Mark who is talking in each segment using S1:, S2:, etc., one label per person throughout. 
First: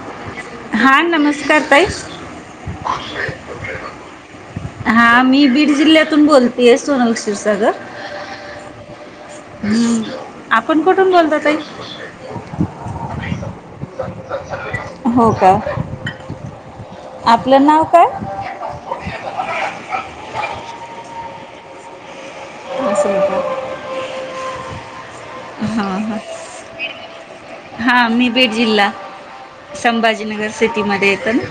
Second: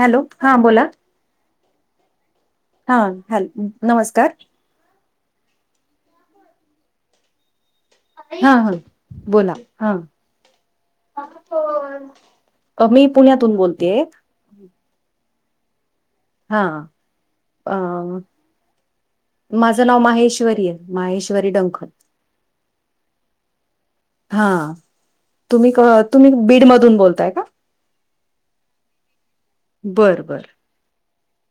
S1: Hello हां बोला.
S2: हा नमस्कार ताई
S1: हा हॅल नमस्कारं.
S2: हां मी बीड जिल्ह्यातून बोलते सोनल क्षीरसागर.
S1: हा हा बोला हा.
S2: हम्म, आपण कुठून बोलता ताई
S1: अ मी पुण्यातून बोलत
S2: हो का?
S1: हा.
S2: आपलं
S1: अ
S2: नाव काय
S1: माझं नाव माहेश्वरी ये माहेश्वरी डंक.
S2: असय का?
S1: हा. तुम्ही क
S2: हा हा
S1: तुम्ही बीडमधून बोलताय का?
S2: हा मी बीड जिल्हा,
S1: बरं बर
S2: संभाजीनगर सिटीमध्ये येतो ना?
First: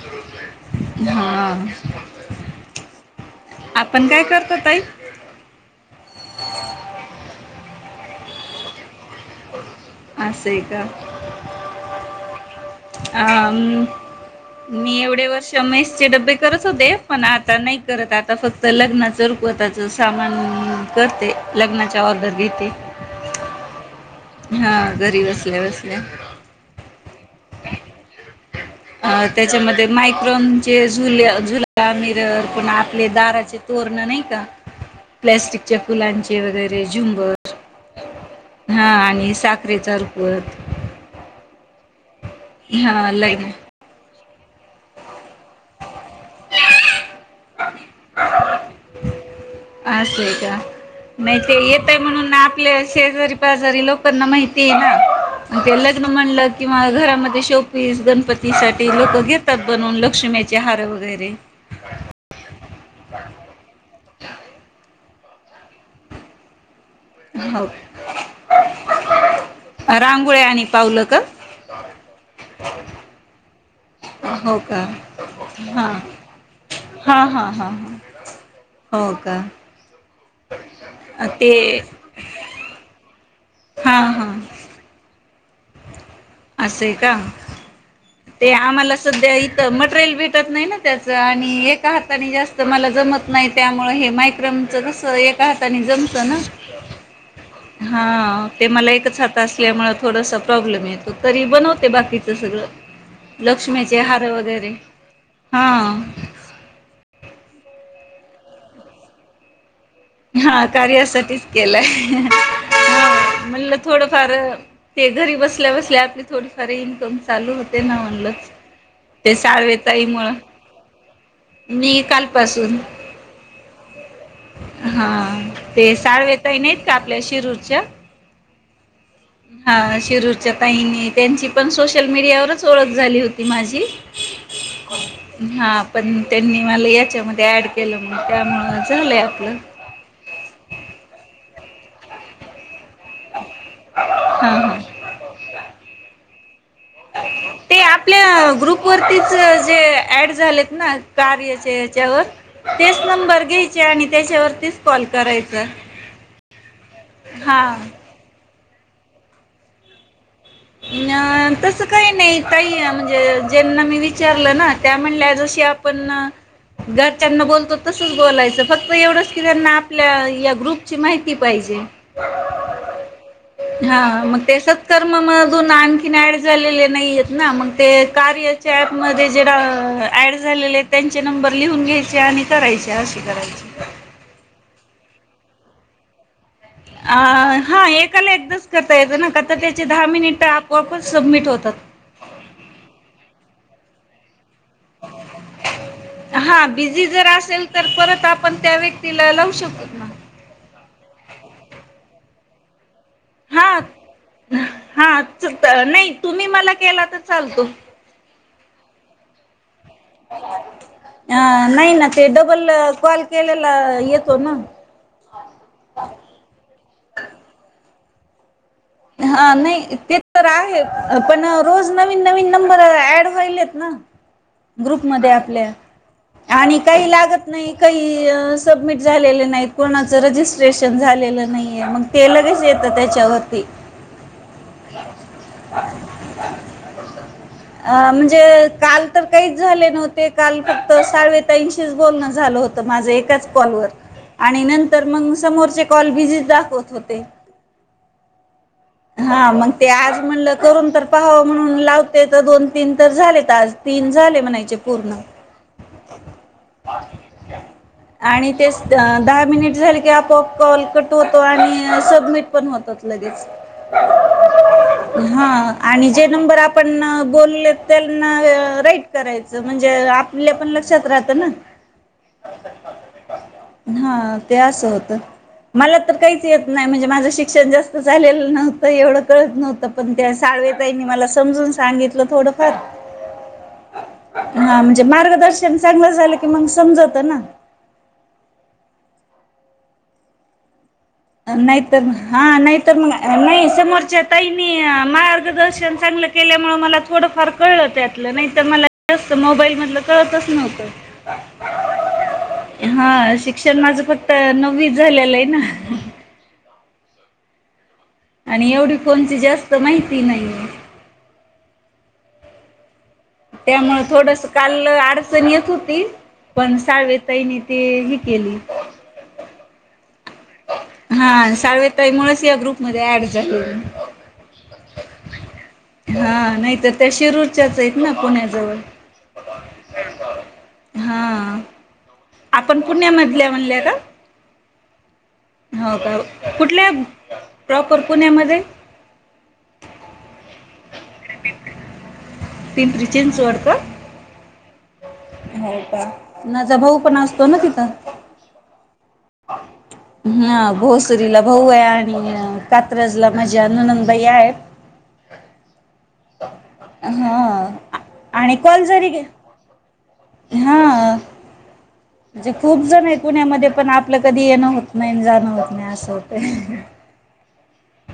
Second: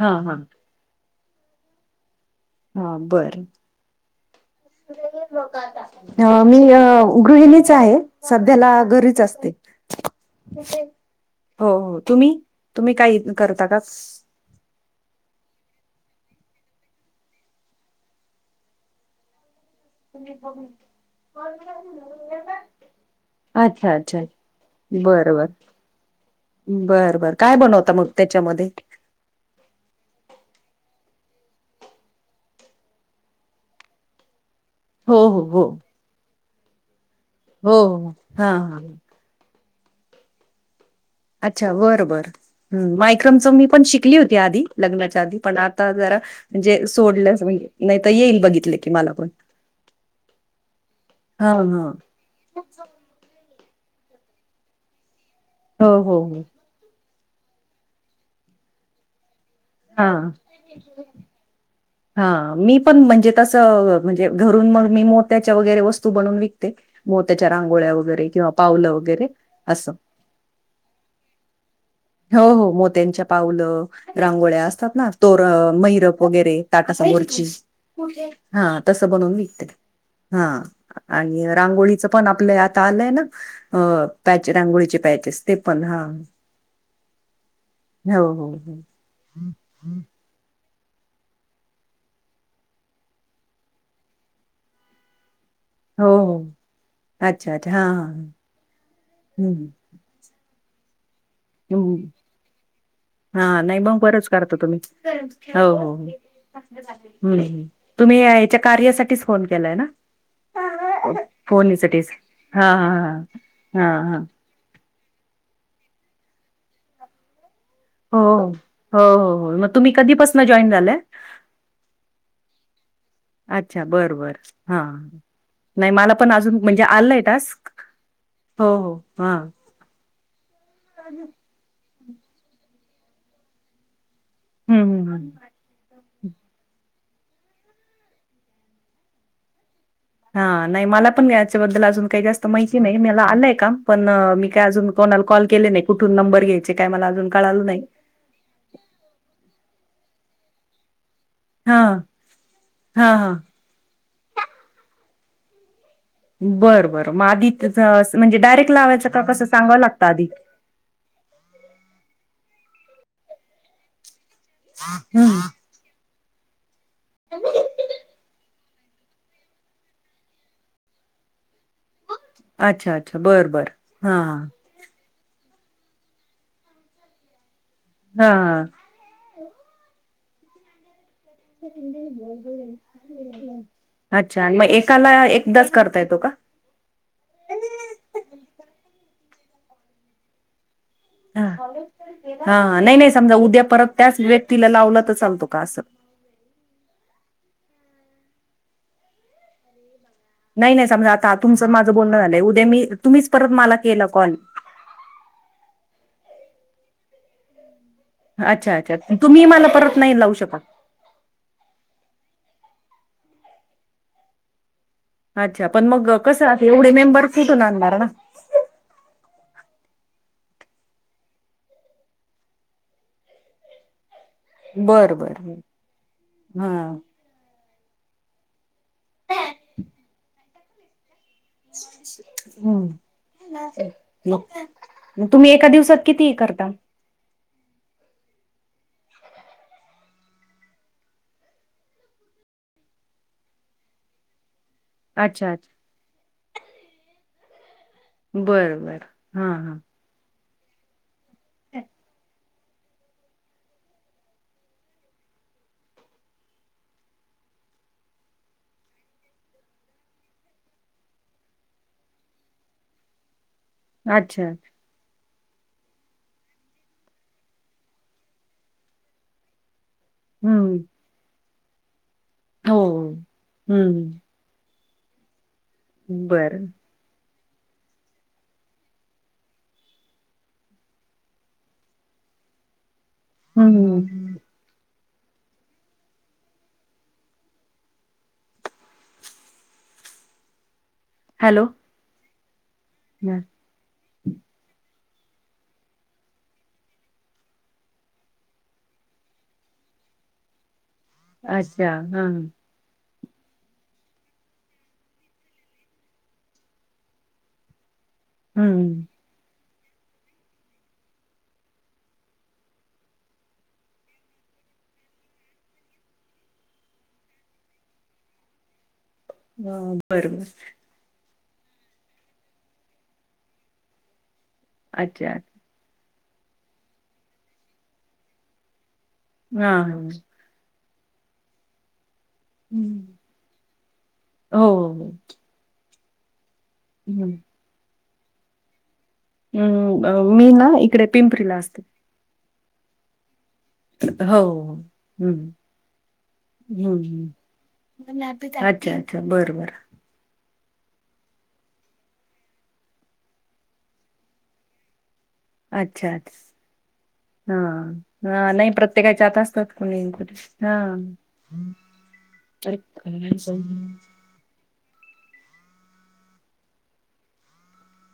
S1: हा हा.
S2: हा.
S1: हा बरं.
S2: आपण काय करतो ताई?
S1: अ मी अ गृहिणीच आहे सध्याला घरीच असते.
S2: असय का?
S1: हो हो तुम्ही तुम्ही काही करता का?
S2: अम, मी एवढे वर्ष मेश चे डब्बे करत होते पण आता नाही करत आता फक्त लग्नाच रुकवताच सामान करते लग्नाच्या ऑर्डर घेते.
S1: अच्छा अच्छा
S2: हा घरी
S1: बरं बर
S2: बसल्या बसल्या.
S1: बरं बर काय बनवता मग त्याच्यामध्ये?
S2: अ त्याच्यामध्ये मायक्रोनचे झुले अ झुला मिरर किंवा आपले दाराचे तो पूर्ण नाही का?
S1: हो हो हो
S2: प्लास्टिकचे फुलांचे वगैरे झुंबर हा आणि साखरेचा रुकवत.
S1: अच्छा बर बर
S2: लग्न
S1: मायक्रमच मी पण शिक ली होती आधी लग्नाच्या आधी पण आता जरा मजे [unintelligible] नाही तर येईल बघितले की मला पण.
S2: असं आहे का? नाही ते
S1: हां, हां.
S2: येतय म्हणून आपल्या शेजारी पाजारी लोकांना माहितीये ना, म ते
S1: हो,
S2: लग्न
S1: हो, हो.
S2: म्हणलं कि मला घरामध्ये शोपीस गणपती साठी लोकं घेतात बनून
S1: हां,
S2: लक्ष्मीचे हार वगैरे.
S1: हा मी पण म्हणजे तसं अ म्हणजे, घरून मग मी मोत्याच्या वगैरे वस्तू बनवून विकते. मोत्याच्या
S2: हो
S1: रांगोळ्या वगैरे किंवा पावलं वगैरे असं
S2: ह
S1: हो हो मोत्यांच्या पावलं
S2: हो
S1: रांगोळ्या
S2: का?
S1: असतात ना तोर
S2: हां हां
S1: मैरप वगैरे ताट
S2: हां
S1: सामोरची
S2: हां हां.
S1: हा तस
S2: हो
S1: बनवून
S2: का
S1: विकते हा आणि
S2: ते
S1: रांगोळीच पण आपलं आता आलंय
S2: हां
S1: ना
S2: हां
S1: पॅ रांगोळीचे पॅचेस ते पण हा
S2: असं का
S1: हो हो
S2: ते
S1: हो
S2: आम्हाला सध्या इथं मटेरियल भेटत नाही ना त्या आणि एका हाताने जास्त मला जमत नाही त्यामुळे हे मायक्रमच कस कातानी जमत
S1: हो
S2: ना
S1: हो.
S2: हा ते मला एकच हात
S1: हम्म
S2: असल्यामुळे थोडसा प्रॉब्लेम येत तरी बनवते
S1: हम्म.
S2: बाकीच सगळं
S1: हा नाही मग
S2: लक्ष्मीचे
S1: बरंच
S2: हार
S1: करत
S2: वगैरे
S1: तुम्ही हो हो
S2: हां
S1: हम् तुम्ही याच्या कार्यासाठीच फोन केलाय ना
S2: हा कार्यासाठीच केलंय
S1: फोनीसाठीच हा हा
S2: म्हणलं
S1: हा हा हा
S2: थोडंफार ते घरी बसल्या बसल्या आपली थोडीफार इनकम चालू होते ते ना
S1: हो
S2: म्हणलंच
S1: हो हो
S2: ते
S1: हो हो. मग
S2: साळवे
S1: तुम्ही
S2: ताई मुळ
S1: कधीपासून जॉईन झालाय
S2: मी कालपास दन [unintelligible]
S1: अच्छा बर बर
S2: हा ते
S1: नाही मला पण
S2: साळवे
S1: अजून
S2: ताई नाहीत
S1: म्हणजे
S2: का आपल्या
S1: आलंय टास्क
S2: शिरूरच्या
S1: हो हो
S2: हा शिरूरच्या काही नाही त्यांची पण सो सोशल मीडियावरच ओळख झाली होती माझी
S1: हम्म हम्म हम्म
S2: हा पण त्यांनी मला या त्याच्यामध्ये ऍड केलं म्हण त्यामुळ झालंय आपलं
S1: हा नाही मला पण याच्याबद्दल अजून काही जास्त माहिती नाही मला आलाय का पण
S2: हा
S1: मी काय
S2: हा
S1: अजून कोणाला कॉल केले नाही कुठून नंबर घ्याय
S2: ते आपल्या ग्रुप वरतीच जे ऍड झालेत ना कार याच्या
S1: हा
S2: याच्यावर तेच
S1: हा हा
S2: नंबर घ्यायचे आणि त्याच्यावरतीच कॉल करायचा
S1: बरं बरं मग आधी
S2: हा
S1: म्हणजे डायरेक्ट लावायचं का कसं सांगावं लागतं आधी
S2: अ तस काही नाही काही म्हणजे जेना मी विच विचारलं ना त्या म्हणल्या
S1: हम्म
S2: जशी आपण घरच्यांना बोलतो तर सुज बोलायचं फक्त एवढंच की त्यांना आपल्या या ग्रुपची माहिती पाहिजे
S1: अच्छा अच्छा बर बर
S2: हा मग त्यास आणखी ड झा नाही मग
S1: हा
S2: कार
S1: हा.
S2: जरा ऍड झालेले त्यांचे नंबर लिहून घ्यायचे आणि करायचे अशी करायची
S1: काला एकदाच करता येतो का
S2: अं, हा एकाला एकदाच करता येतं ना का तर त्याचे दहा मिनिट आप
S1: हा हा नाही नाही समजा उद्या परत त्याच व्य
S2: हा बिझी जर असेल तर परत आपण त्या व्यक्तीला लावू शकत ना
S1: नाही नाही समजा आता तुमचं माझं बोलणं झालंय उद्या मी तुम्हीच परत मला
S2: हा
S1: केलं कॉल
S2: मही मला केला तर चालतो
S1: अच्छा अच्छा तुम्ही मला परत नाही लावू शकत.
S2: अ नाही ना ते ड बल कॉल केलेला येतो ना
S1: अच्छा पण मग कसं एवढे मेंबर कुठून आणणार ना
S2: हा नाही ते तर आहे पण रोज नवीन नवीन नंबर ऍड व्हाईलेत ना
S1: बर
S2: ग्रुपमध्ये
S1: बर
S2: आपल्या
S1: हा
S2: आणि काही लागत नाही काही सबमिट झालेले नाहीत कोणाचं रजिस्ट्रेशन झाले नाहीये मग ते लगच येतं
S1: हम्म
S2: त्याच्यावरती
S1: तुम्ही एका दिवसात किती करता
S2: अ म्हणजे काल तर काहीच झाले नव्हते काल फक्त साडवताऐंशीच बोलणं झालं मा एका कॉल मग
S1: अच्छा अच्छा
S2: समोरचे कॉल बजी दाखवत होते
S1: बर बर
S2: हा मग ते आज म्हणलं करून तर पहां म्हणून लावते तर दोन तीन तर झाले आज तीन झाले म्हणायचे पूर्ण बा आणि ते दहा मिनिट झाले की आपो कॉल कटतो आणि सबमिट पण ात लगेच
S1: अच्छा
S2: हा आणि जे नंबर आपण बोलले त्यांना राईट करायचं म्हणजे तर आपल्या पण
S1: हम्म
S2: लक्षात राहतं ना
S1: हो हो
S2: हा
S1: हम्म
S2: त्यास हो मला तर काहीच
S1: बर
S2: येत नाही म्हणजे माझं शिक्षण जास्त झालेल नव्हतं एवढं कळत नव्हतं पण त्या साळवेताईनी मला समजून सांगितलं थोडंफार हा
S1: हम्
S2: म्हणजे मार्गदर्शन चांगलं झालं की मग समजवत ना
S1: हॅलो
S2: नाहीतर,, हा नाहीतर मग
S1: हा.
S2: नाही! समोरच्या ताईनींऽऽ माऽऽर्गदर्शन चांगलं केल्यामुळे मला थोडंफार कळलं त्यातलं,, नाहीतर मला जास्त मोबाईल मधऽऽ कळतच नव्हतं.
S1: अच्छा हा.
S2: हा शिक्षण माझं फक्त नववीच झालेलं आहे ना. आणि एवढी
S1: हम्म
S2: कोणती जास्त माहिती नाही. त्यामुळऽ थोडसं काल अडचण येत होती. पण साळवेताईनी ते ऽऽहि केली.
S1: हा बरोबर.
S2: हां साळवेताई मुळंच या ग्रुप मधे ऍड झालेऽऽ
S1: अच्छा.
S2: हा, नाहीतर त्या शिरूरच्याच आहेत ना पुण्याजवळ.
S1: हा हा
S2: हा,,, आपण
S1: हम्म.
S2: पुण्यामधल्या म्हणल्या का?
S1: हो.
S2: हो का,, कुठल्या? प्रॉपर पुण्यामध्ये.
S1: हम्,, मी ना इकडे पिंपरीला असते.
S2: पिंपरी चिंचवड कार्धऽऽ
S1: होव
S2: हो का,, माझा भाऊ पण
S1: हम्म.
S2: असतो ना तिथं.
S1: अच्छा बरं बर.
S2: हां, भोसरीला भाऊ आय, आणिऽऽ कात्रज ला माझ्या ननंदबाई आहेत. ह ह
S1: अच्छाच्छा. हा, ह,
S2: आणि
S1: नाही
S2: कॉल जरी
S1: प्रत्येकाच्या आता असतात कुणी कुठे,, हाऽऽ
S2: म्हजे खूप जणं आहे पूण्यामध्ये पण आपलं कधी येण होतऽऽ नाही नाई जाानं होत नाही अस हुतय,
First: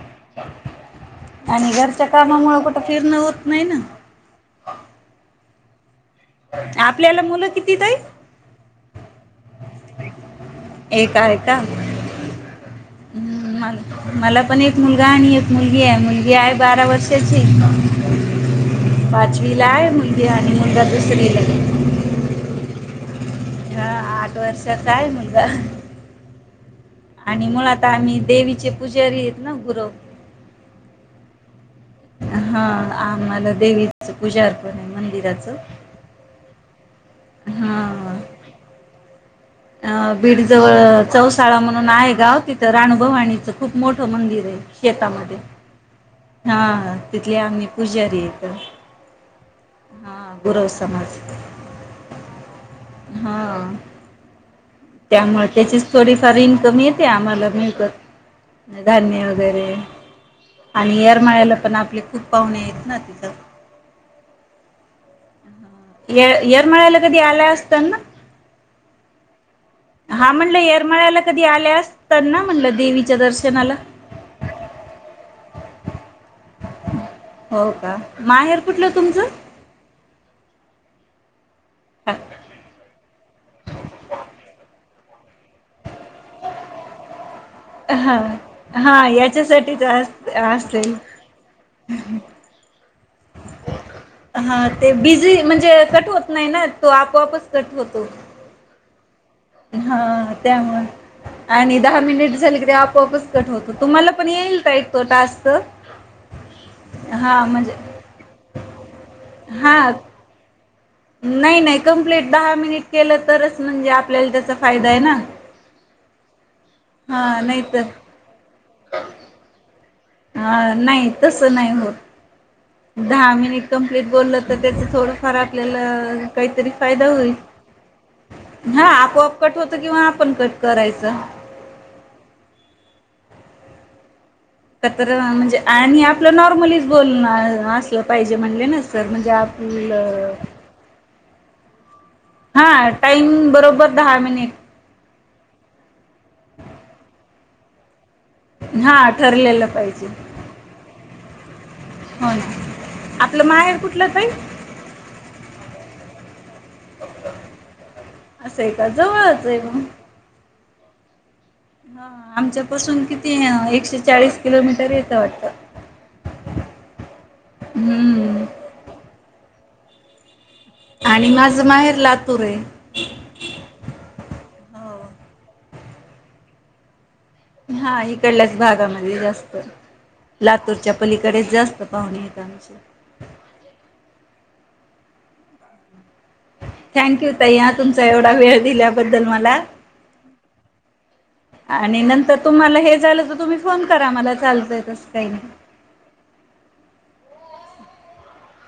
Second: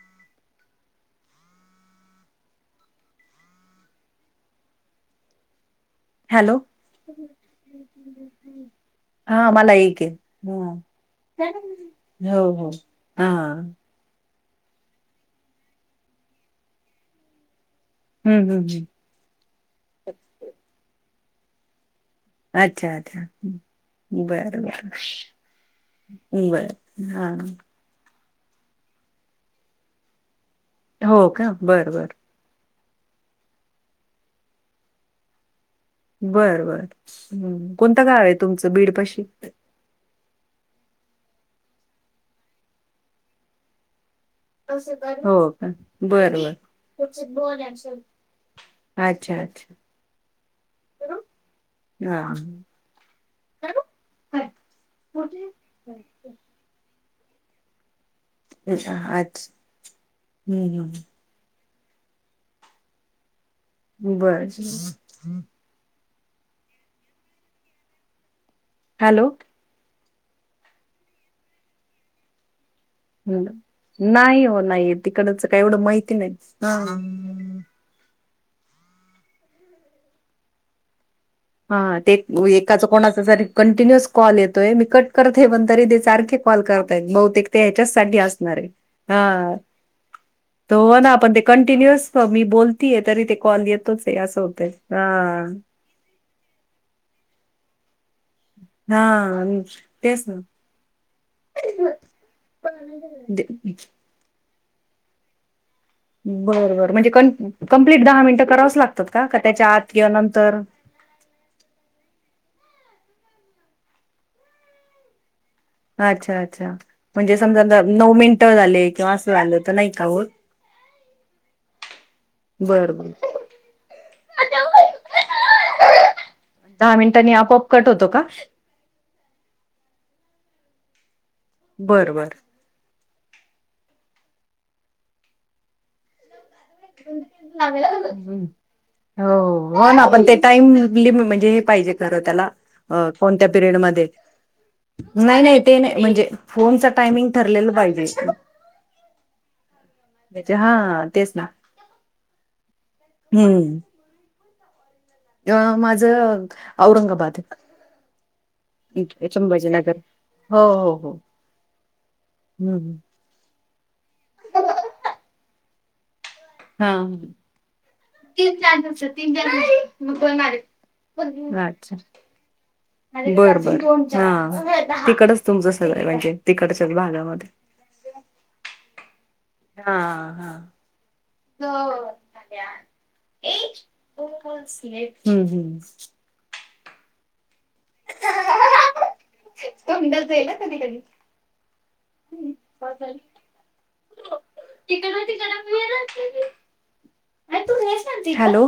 S2: [unintelligible] आणि घरच्या कामामुळे कुठं फिरणं होत नाही नाऽऽ
S1: हॅलो
S2: आपल्याला मुलं किती ताई?
S1: हां मला एक आहे, हो.
S2: एक आहे का
S1: अ हां.
S2: हम्म मला पण एक मुलगा आणि एक मुलगी हाय, मुलगी हाय बारा वर्षाची.
S1: हम्म हम्म
S2: [unintelligible] पाचवीला आहे मुलगी आणि मुलगा दुसरीला हाय
S1: अच्छा, अच्छा,
S2: आठ
S1: बर, बर,
S2: वर्षाचा आहे मुलगा
S1: बर. हा
S2: आणि मुळात आम्ही देवीचे पुजारी हायेत ना, गुरव.
S1: हो का, बरं, बर
S2: आहां. आम्हाला देवीची पूजा अर्चा मंदिराचं.
S1: बर बर, हं कोणतं गाव हाय तुमचं? बीडपशी.
S2: अं बीड जवळ चौसाळा म्हणून आहे गाव तिथं राणूभवानीचं खूप मोठ तो मंदिर आय
S1: हो
S2: शेतामध्ये.
S1: का बर बर
S2: हां, हां, तिथले आमी पुजारी हाय.
S1: अच्छा, अच्छा.
S2: आं, गुरव समाज.
S1: हां.
S2: हा
S1: [unintelligible]
S2: त्यामुळे त्येचीच थोडीफार इन्कम येते आम्हाला मिळकत. धान्य
S1: अच्छा
S2: वगैरे,
S1: हम्म
S2: आणि येरमाळ्याला पण आ आपले खूप पाहुणे आहेत ना तिथं.
S1: बर. [unintelligible]
S2: ये यरमाळ्याला कधी आल्या असत्याल ना?
S1: हॅलो.
S2: हा म्हणलं येरमाळ्याला कधी आल्या असत्यालना म्हणलं. देवीच्या दर्शनाला
S1: नाही हो नाही तिकडचं काही एवढं माहिती नाही अ हां.
S2: हो का माहेर कुठलं तुमचं?
S1: हां हां ते एकाचा कोणाचा तरी कंटिन्युअस कॉल येतोय मी कट करते पण तरी ते सारखे कॉल करतायत बहुतेक
S2: हा
S1: हेच्याचसाठीअसणार हाय.
S2: हा
S1: हां
S2: याच्यासाठीच अस
S1: तो
S2: असेल
S1: होना आ पण ते कंटिन्युस मी बोल - - ती, तरी ते कॉल येतोचयं असं
S2: हा
S1: होतय,
S2: ते बिझी
S1: हा.
S2: म्हणजे कट होत नाही ना तो आपोआपच कटत होतो.
S1: हा. तेच
S2: हा.
S1: ना
S2: त्यामुळे, आणि दहा मिनिट झाले की आपोआपच कट होतो.
S1: बरं
S2: तुम्हाला पण येईल ताई तो टास्क.
S1: बर बर म्हणजे
S2: हा म्हणजे
S1: कंप्लीट दहा मिनिटं करावच लागतात का? त्याच्या
S2: हा
S1: आत किंवा नंतर
S2: नाही नाही कंप्लीट दहा मिनिट केलं तरच म्हणजे आपल्याला त्याचा फायदा आहे ना
S1: अच्छा अच्छा म्हणजे
S2: हा
S1: समजा
S2: नाही तर
S1: नऊ मिनिटं झाले किंवा असं झालं तर नाही? का होत?
S2: हां नाही तसं नाही हो
S1: बरं बर
S2: दहा मिनिट कम्प्लीट बोललं तर त्याच थोडंफार आपल्याला काहीतरी
S1: दहा
S2: फायदा
S1: मिनिटांनी
S2: होईल.
S1: आपोआप कट होतो का?
S2: हा आपोआप कट होत किंवा आपण कट करायचं.
S1: बर बर.
S2: त तर म्हणजे आणि आपलं ना प्लीज बोल ना असलं पाहिजे
S1: हम्म.
S2: म्हणले ना सर म्हणजे
S1: हो
S2: आपलं
S1: तीही पाहिजे खर त्याला
S2: हा
S1: कोणत्या
S2: टाइम बरोबर
S1: पिरयडमधे
S2: दहा मिनिट
S1: नाही नाही ते नाही म्हणजे फोनचं टायमिंग ठरलेलं पाहिजे.
S2: हां. ठरलेलं पाहिजे.
S1: म्हणजे हा तेच ना
S2: होय. आपलं माहेर कुठलं ताई?
S1: अं माझ औरंगाबाद.
S2: असं आहे का जवळच
S1: एकदम
S2: आहे
S1: भजनात. हो हो हो
S2: हं हं
S1: हम्म
S2: आमच्यापासून किती एकशे चाळीस किलोमीटर येतं वाटत.
S1: हां. तीन चार दिस तीन चार दिस उपास
S2: आणि माझं
S1: मार
S2: माहेर
S1: अच्छा
S2: लातूर आहे
S1: बर बर हा
S2: हो
S1: तिकडच तुमचं सगळं म्हणजे तिकडच्याच भागामध्ये
S2: हा इकडल्याच भागामध्ये जास्त
S1: हा हा
S2: लातूरच्या पलीकडे जास्त पाहुणे आहेत आमचे
S1: हम्म हम्
S2: थँक यू तईया तुमचा एवढा वेळ दिल्याबद्दल मला आणि नंतर तुम्हाला हे झालं तर तुम्ही फोन करा मला चालतंय तस काही नाही हो
S1: हॅलो